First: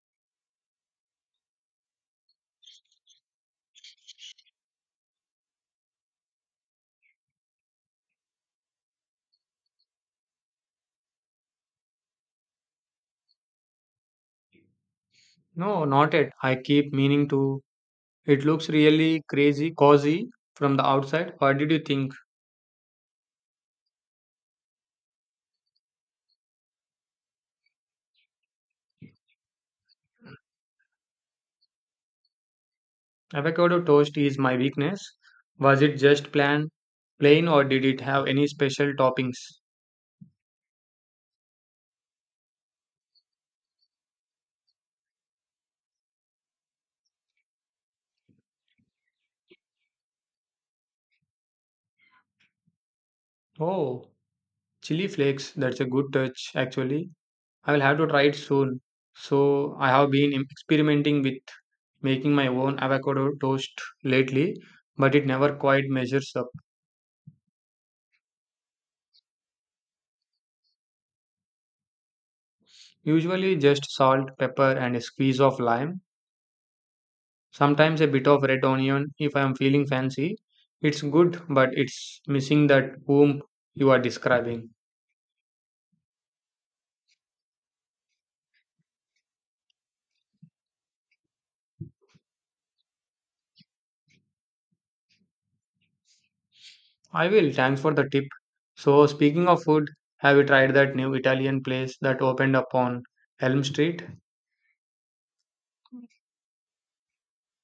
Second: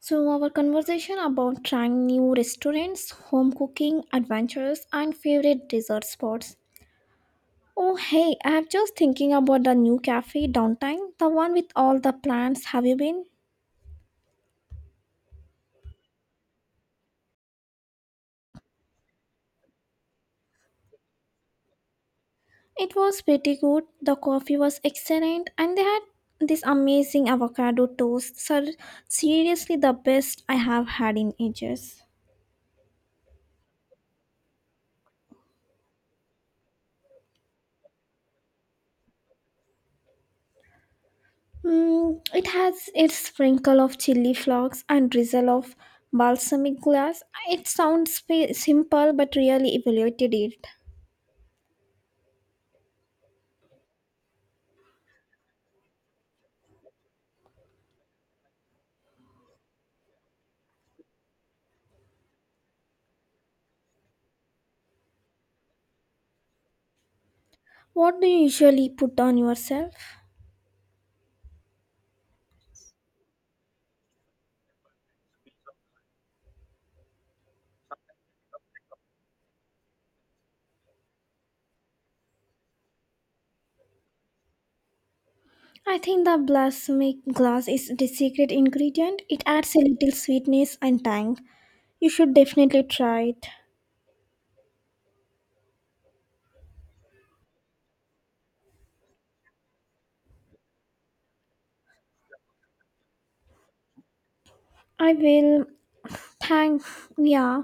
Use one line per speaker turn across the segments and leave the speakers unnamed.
So, our conversation about trying new restaurants, home cooking, adventures, and favorite dessert spots. Oh, hey, I'm just thinking about the new cafe downtown, the one with all the plants. Have you been?
No, not it. I keep meaning to. It looks really crazy, cozy from the outside. What did you think?
It was pretty good. The coffee was excellent, and they had this amazing avocado toast. Sir, seriously, the best I have had in ages.
Avocado toast is my weakness. Was it just plain, or did it have any special toppings?
Mm, it has its sprinkle of chili flakes and drizzle of balsamic glass. It sounds simple but really evaluated it.
Oh, chili flakes. That's a good touch, actually. I will have to try it soon. So I have been experimenting with making my own avocado toast lately, but it never quite measures up.
What do you usually put on yourself?
Usually just salt, pepper, and a squeeze of lime. Sometimes a bit of red onion if I am feeling fancy. It's good, but it's missing that whom you are describing.
I think the balsamic glass is the secret ingredient. It adds a little sweetness and tang. You should definitely try it.
I will, thanks for the tip. So, speaking of food, have you tried that new Italian place that opened up on Elm Street?
I will. Thank yeah,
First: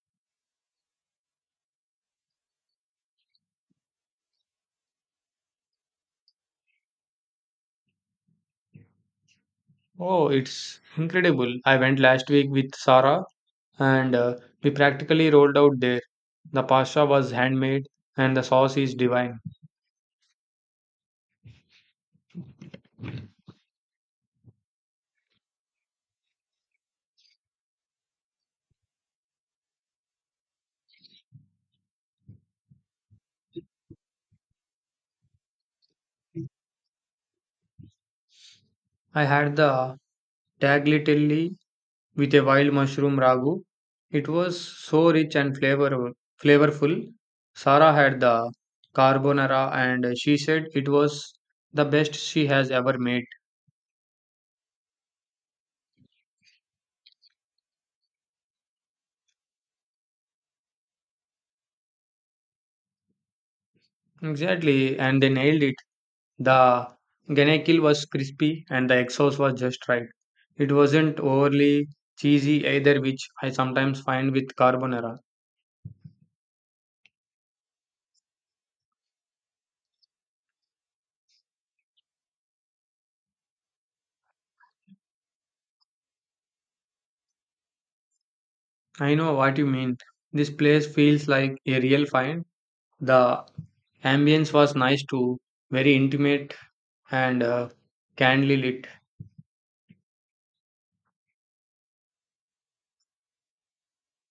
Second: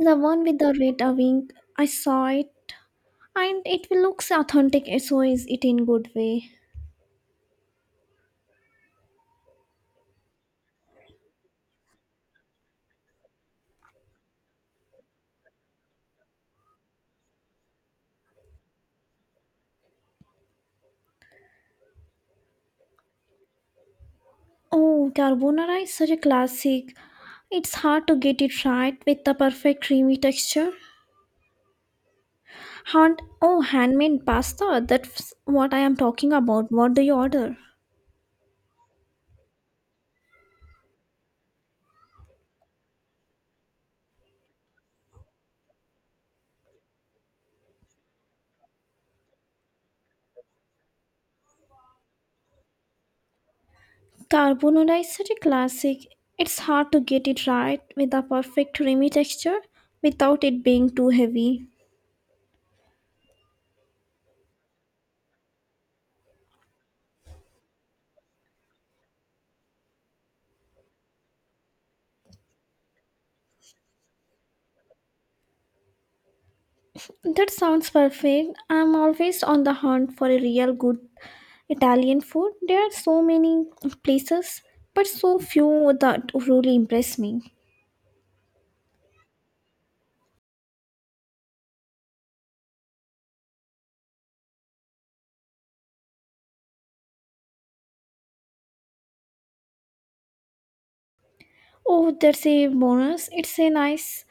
the one with the red wing. I saw it, and it looks authentic. So is it in good way?
Oh, it's incredible. I went last week with Sarah and we practically rolled out there. The pasta was handmade and the sauce is divine.
Oh, carbonara is such a classic. It's hard to get it right with the perfect creamy texture. Hand, oh, handmade pasta. That's what I am talking about. What do you order?
I had the tagliatelle with a wild mushroom ragu. It was so rich and flavorful. Sarah had the carbonara and she said it was the best she has ever made.
Carbonara is such a classic. It's hard to get it right with the perfect creamy texture without it being too heavy.
Exactly, and they nailed it. The ganekil was crispy and the egg sauce was just right. It wasn't overly cheesy either, which I sometimes find with carbonara.
That sounds perfect. I'm always on the hunt for a real good Italian food. There are so many places, but so few that really impress me.
I know what you mean. This place feels like a real find. The ambience was nice too, very intimate and kindly lit.
Oh, that's a bonus. It's a nice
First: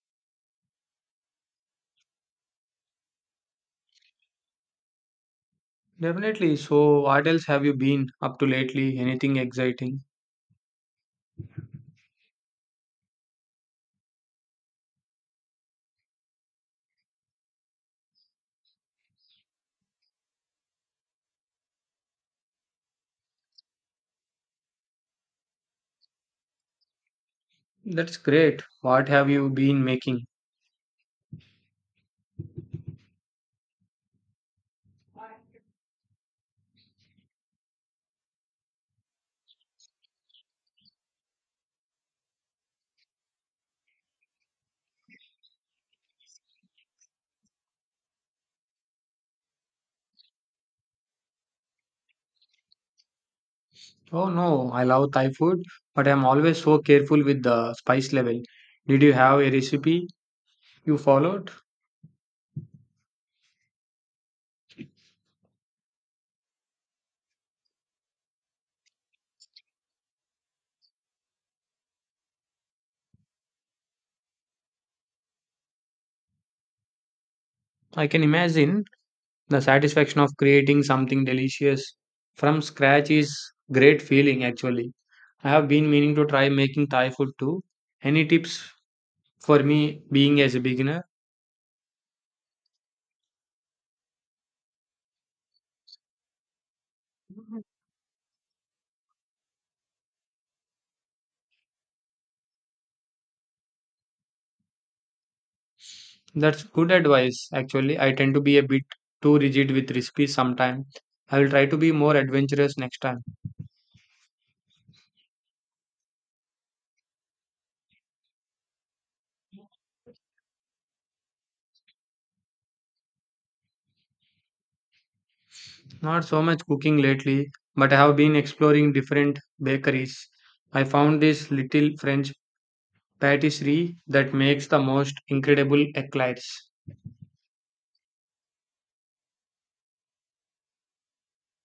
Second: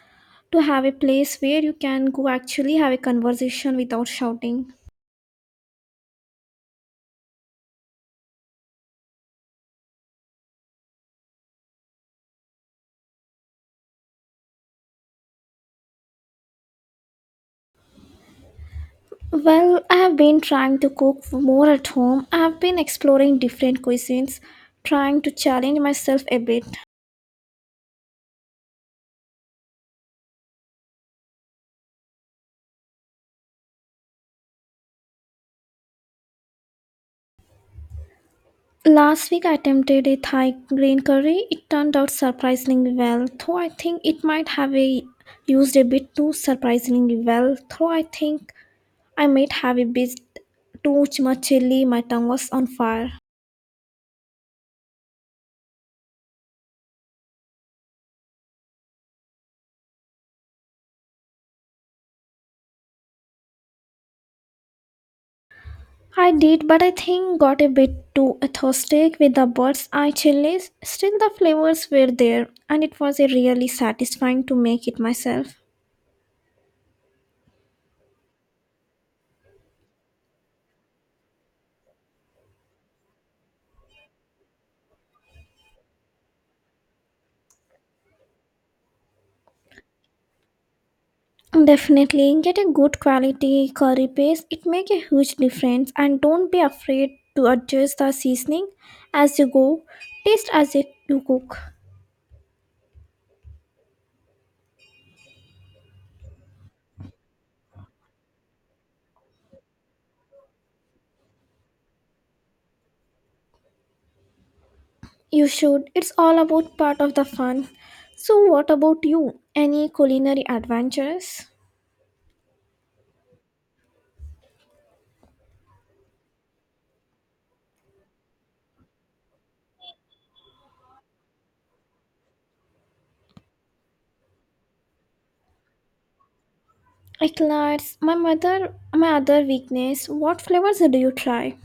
to have a place where you can go actually have a conversation without shouting.
Definitely. So, what else have you been up to lately? Anything exciting?
Well, I have been trying to cook more at home. I have been exploring different cuisines, trying to challenge myself a bit.
That's great. What have you been making?
Last week I attempted a Thai green curry. It turned out surprisingly well, though I think it might have a used a bit too surprisingly well, though I think I might have a bit too much chili, my tongue was on fire.
Oh no, I love Thai food, but I'm always so careful with the spice level. Did you have a recipe you followed?
I did, but I think got a bit too authentic with the bird's eye chilies. Still, the flavors were there, and it was a really satisfying to make it myself.
I can imagine the satisfaction of creating something delicious from scratch is great feeling actually. I have been meaning to try making Thai food too. Any tips for me being as a beginner?
Definitely get a good quality curry paste. It make a huge difference, and don't be afraid to adjust the seasoning as you go. Taste as you cook.
That's good advice. Actually, I tend to be a bit too rigid with recipes sometimes. I will try to be more adventurous next time.
You should. It's all about part of the fun. So, what about you? Any culinary adventures?
Not so much cooking lately, but I have been exploring different bakeries. I found this little French patisserie that makes the most incredible eclairs.
Eclairs. My mother, my other weakness. What flavors do you try?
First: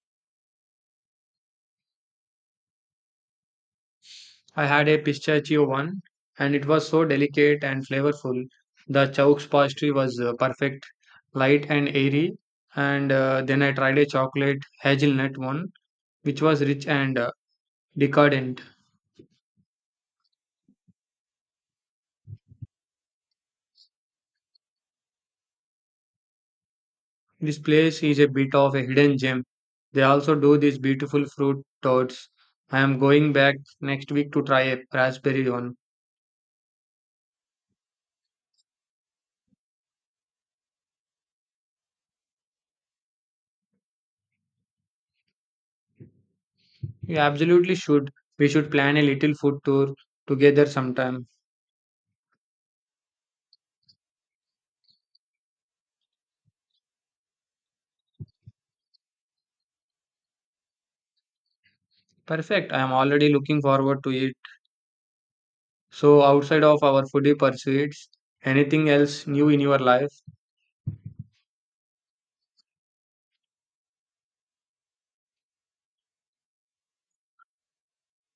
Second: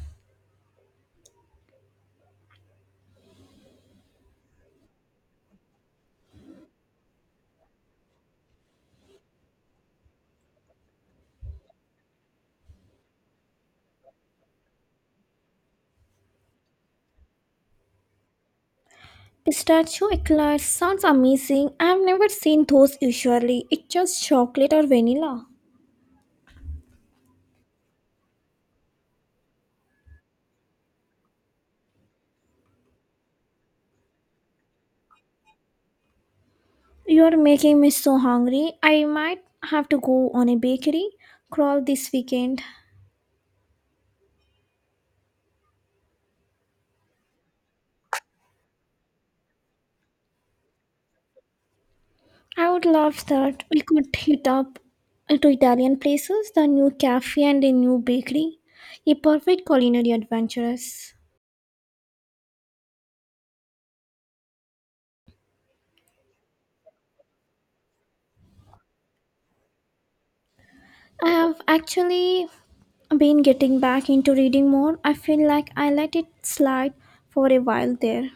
I had a pistachio one, and it was so delicate and flavorful. The chaux pastry was perfect, light and airy. And then I tried a chocolate hazelnut one, which was rich and decadent.
Pistachio eclairs sounds amazing. I've never seen those usually. It's just chocolate or vanilla.
This place is a bit of a hidden gem. They also do these beautiful fruit torts. I am going back next week to try a raspberry one.
You're making me so hungry. I might have to go on a bakery crawl this weekend.
You absolutely should. We should plan a little food tour together sometime.
I would love that. We could hit up to Italian places, the new cafe and a new bakery. A perfect culinary adventurous.
Perfect. I am already looking forward to it. So, outside of our foodie pursuits, anything else new in your life?
I have actually been getting back into reading more. I feel like I let it slide for a while there.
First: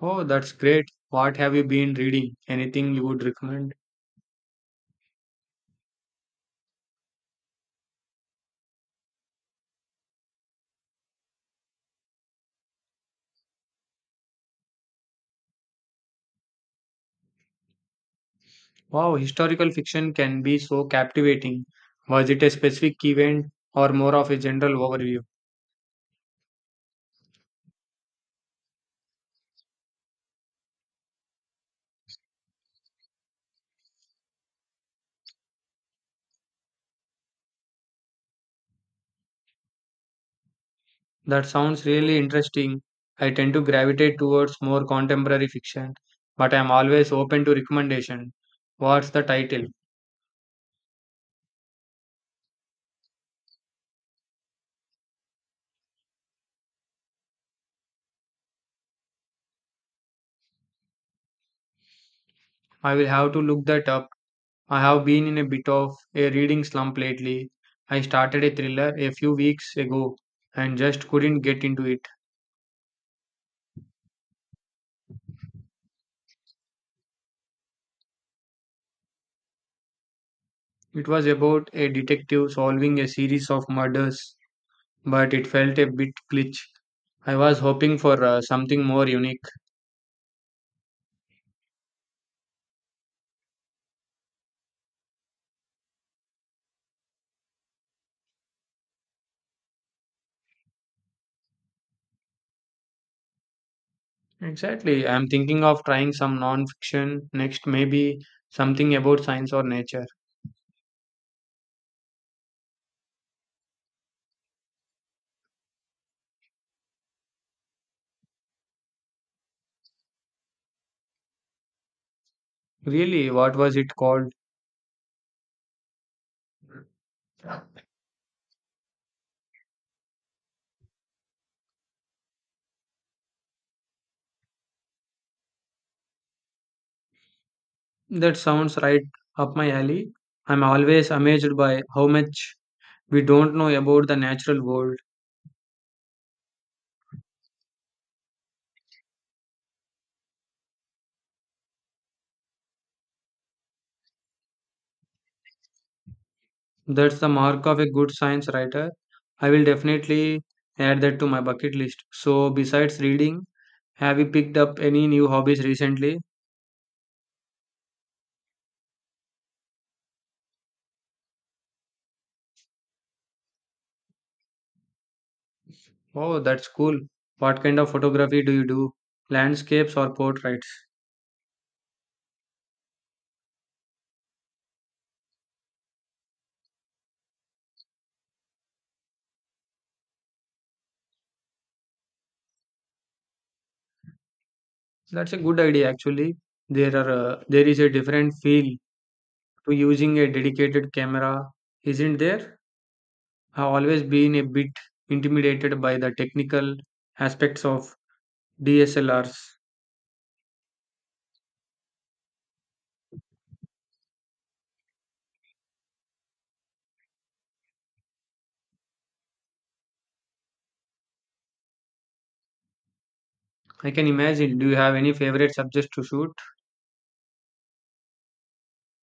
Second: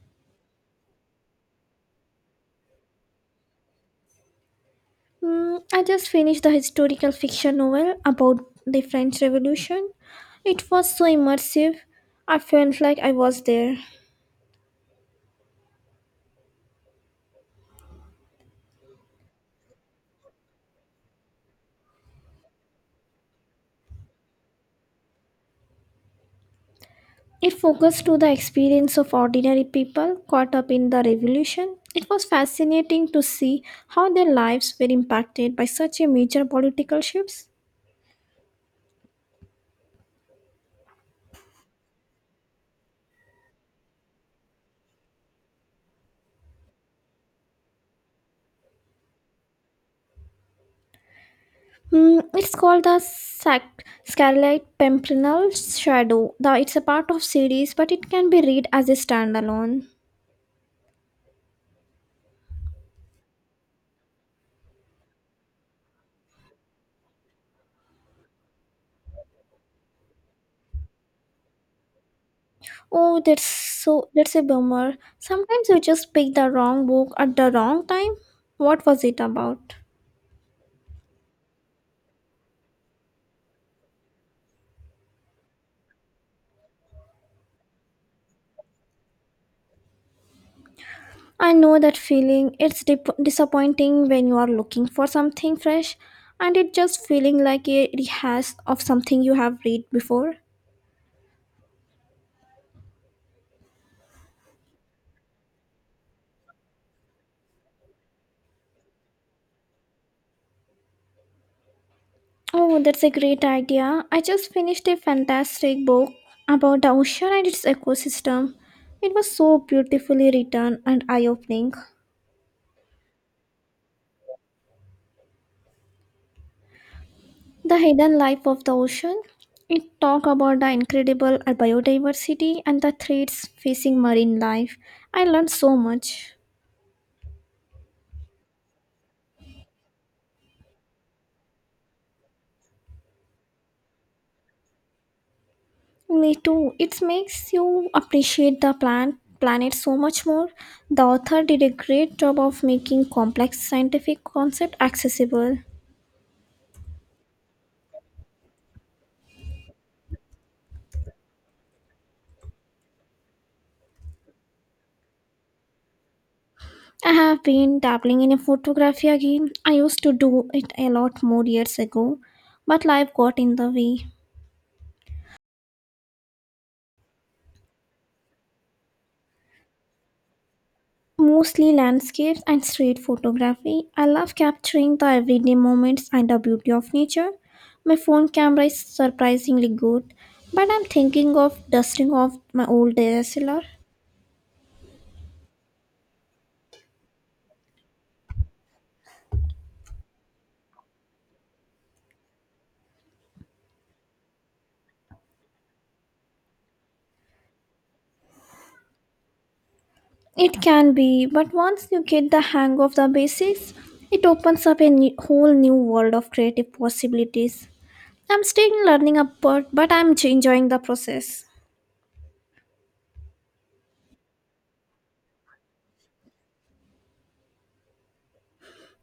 Oh, that's great. What have you been reading? Anything you would recommend?
Mm, I just finished the historical fiction novel about the French Revolution. It was so immersive. I felt like I was there.
Wow, historical fiction can be so captivating. Was it a specific event or more of a general overview?
It focused to the experience of ordinary people caught up in the revolution. It was fascinating to see how their lives were impacted by such a major political shifts.
That sounds really interesting. I tend to gravitate towards more contemporary fiction, but I'm always open to recommendation. What's the title?
Mm, it's called the Scarlet Pimpernel Shadow. The, it's a part of series, but it can be read as a standalone.
I will have to look that up. I have been in a bit of a reading slump lately. I started a thriller a few weeks ago and just couldn't get into it.
Oh, that's so that's a bummer. Sometimes you just pick the wrong book at the wrong time. What was it about?
It was about a detective solving a series of murders, but it felt a bit glitch. I was hoping for something more unique.
I know that feeling. It's disappointing when you are looking for something fresh, and it just feeling like a rehash of something you have read before.
Exactly. I'm thinking of trying some non-fiction next, maybe something about science or nature.
Oh, that's a great idea. I just finished a fantastic book about the ocean and its ecosystem. It was so beautifully written and eye-opening.
Really, what was it called?
The hidden life of the ocean. It talked about the incredible biodiversity and the threats facing marine life. I learned so much.
That sounds right up my alley. I'm always amazed by how much we don't know about the natural world.
Me too. It makes you appreciate the plant planet so much more. The author did a great job of making complex scientific concept accessible.
That's the mark of a good science writer. I will definitely add that to my bucket list. So, besides reading, have you picked up any new hobbies recently?
I have been dabbling in photography again. I used to do it a lot more years ago, but life got in the way.
Oh, that's cool. What kind of photography do you do? Landscapes or portraits?
Mostly landscapes and street photography. I love capturing the everyday moments and the beauty of nature. My phone camera is surprisingly good, but I'm thinking of dusting off my old DSLR.
That's a good idea actually. There is a different feel to using a dedicated camera, isn't there? I've always been a bit intimidated by the technical aspects of DSLRs.
It can be, but once you get the hang of the basics, it opens up a whole new world of creative possibilities. I'm still learning upward, but I'm enjoying the process.
I can imagine. Do you have any favorite subjects to shoot?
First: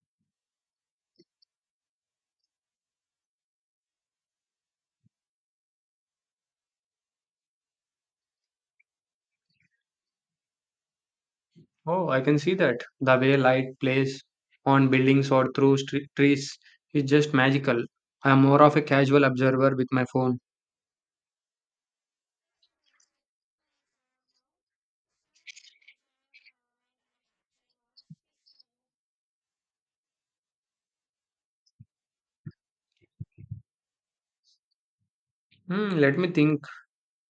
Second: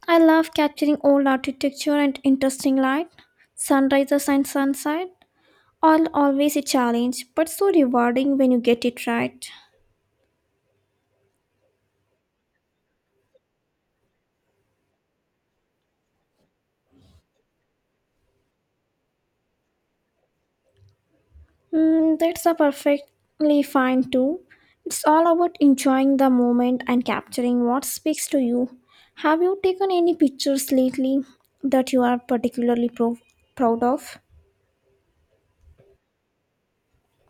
I love capturing old architecture and interesting light, sunrises and sunset. All always a challenge, but so rewarding when you get it right.
Oh, I can see that. The way light plays on buildings or through stre trees is just magical. I'm more of a casual observer with my phone.
Mm, that's a perfectly fine too. It's all about enjoying the moment and capturing what speaks to you. Have you taken any pictures lately that you are particularly proud of?
Hmm, let me think.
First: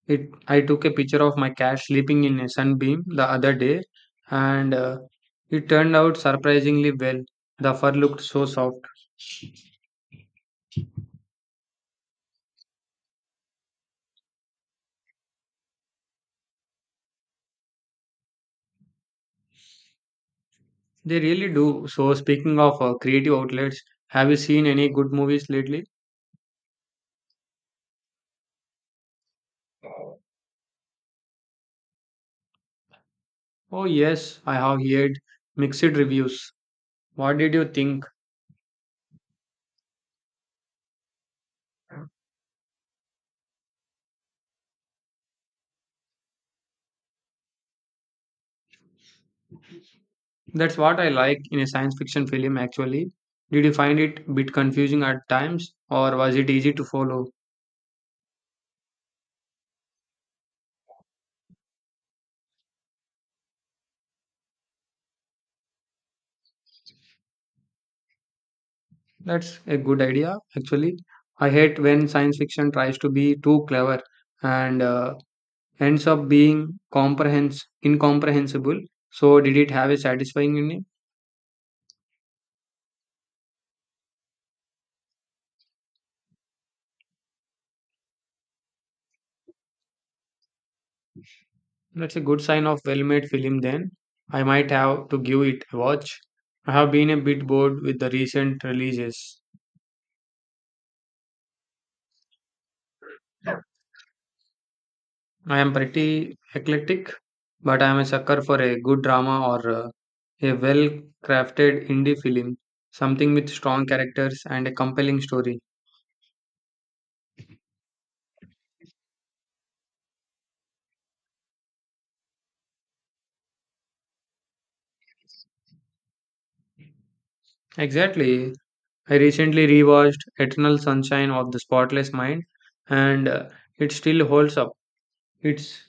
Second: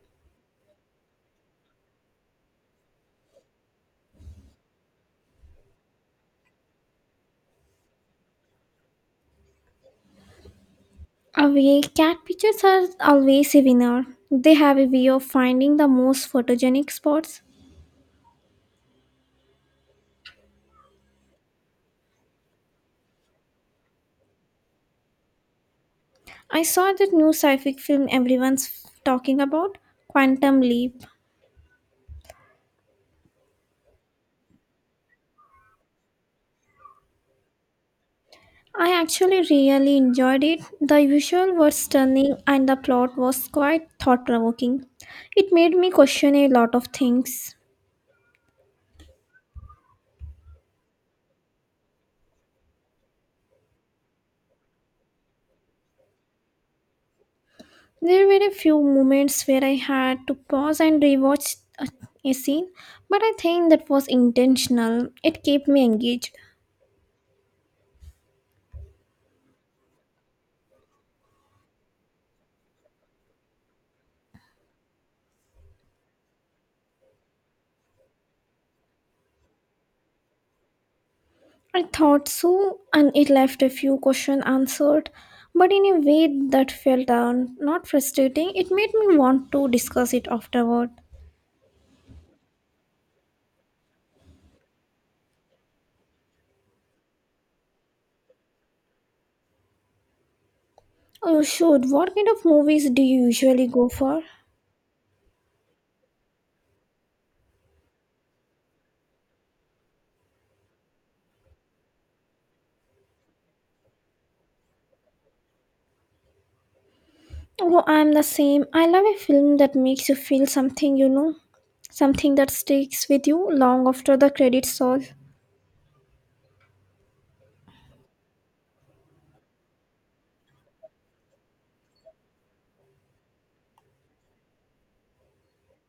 It. I took a picture of my cat sleeping in a sunbeam the other day, and it turned out surprisingly well. The fur looked so soft.
Away, cat pictures are always a winner. They have a way of finding the most photogenic spots.
They really do. So, speaking of creative outlets, have you seen any good movies lately?
I saw that new sci-fi film everyone's talking about, Quantum Leap.
Oh yes, I have heard mixed reviews. What did you think?
I actually really enjoyed it. The visual was stunning and the plot was quite thought-provoking. It made me question a lot of things.
That's what I like in a science fiction film. Actually, did you find it a bit confusing at times, or was it easy to follow?
There were a few moments where I had to pause and rewatch a scene, but I think that was intentional. It kept me engaged.
That's a good idea, actually. I hate when science fiction tries to be too clever and ends up being incomprehensible. So, did it have a satisfying ending?
I thought so, and it left a few questions answered, but in a way that felt not frustrating. It made me want to discuss it afterward.
That's a good sign of well made film, then. I might have to give it a watch. I have been a bit bored with the recent releases.
Oh, shoot, what kind of movies do you usually go for?
I am pretty eclectic, but I am a sucker for a good drama or a well crafted indie film, something with strong characters and a compelling story.
Oh, I'm the same. I love a film that makes you feel something, you know, something that sticks with you long after the credits roll.
Exactly. I recently rewatched Eternal Sunshine of the Spotless Mind and it still holds up. It's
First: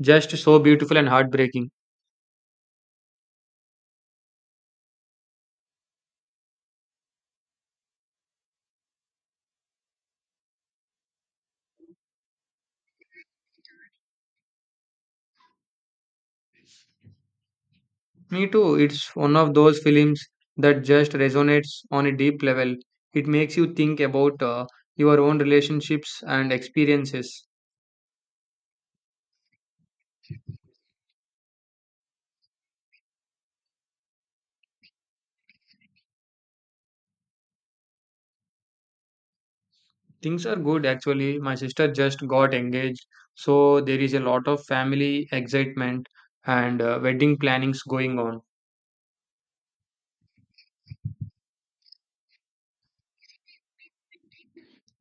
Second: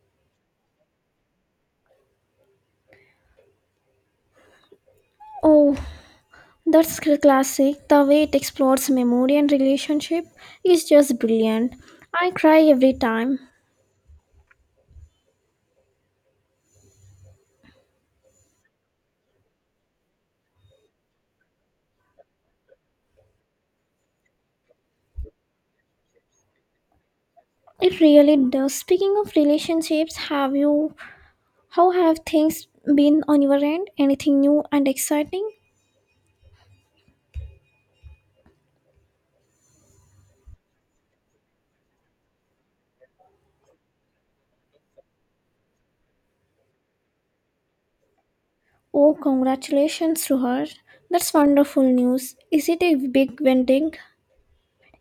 just so beautiful and heartbreaking.
Oh, that's classic. The way it explores memory and relationship is just brilliant. I cry every time.
Me too. It's one of those films that just resonates on a deep level. It makes you think about your own relationships and experiences.
It really does. Speaking of relationships, have you how have things been on your end? Anything new and exciting?
Things are good actually. My sister just got engaged, so there is a lot of family excitement and wedding plannings going on.
Oh, congratulations to her. That's wonderful news. Is it a big wedding?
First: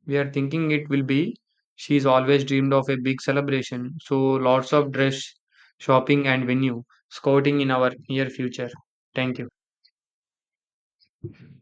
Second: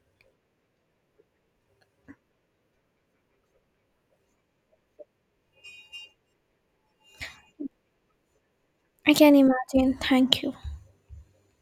We are thinking it will be. She's always dreamed of a big celebration, so lots of dress shopping and venue scouting in our near future.
I can
Thank you.
imagine. Thank you.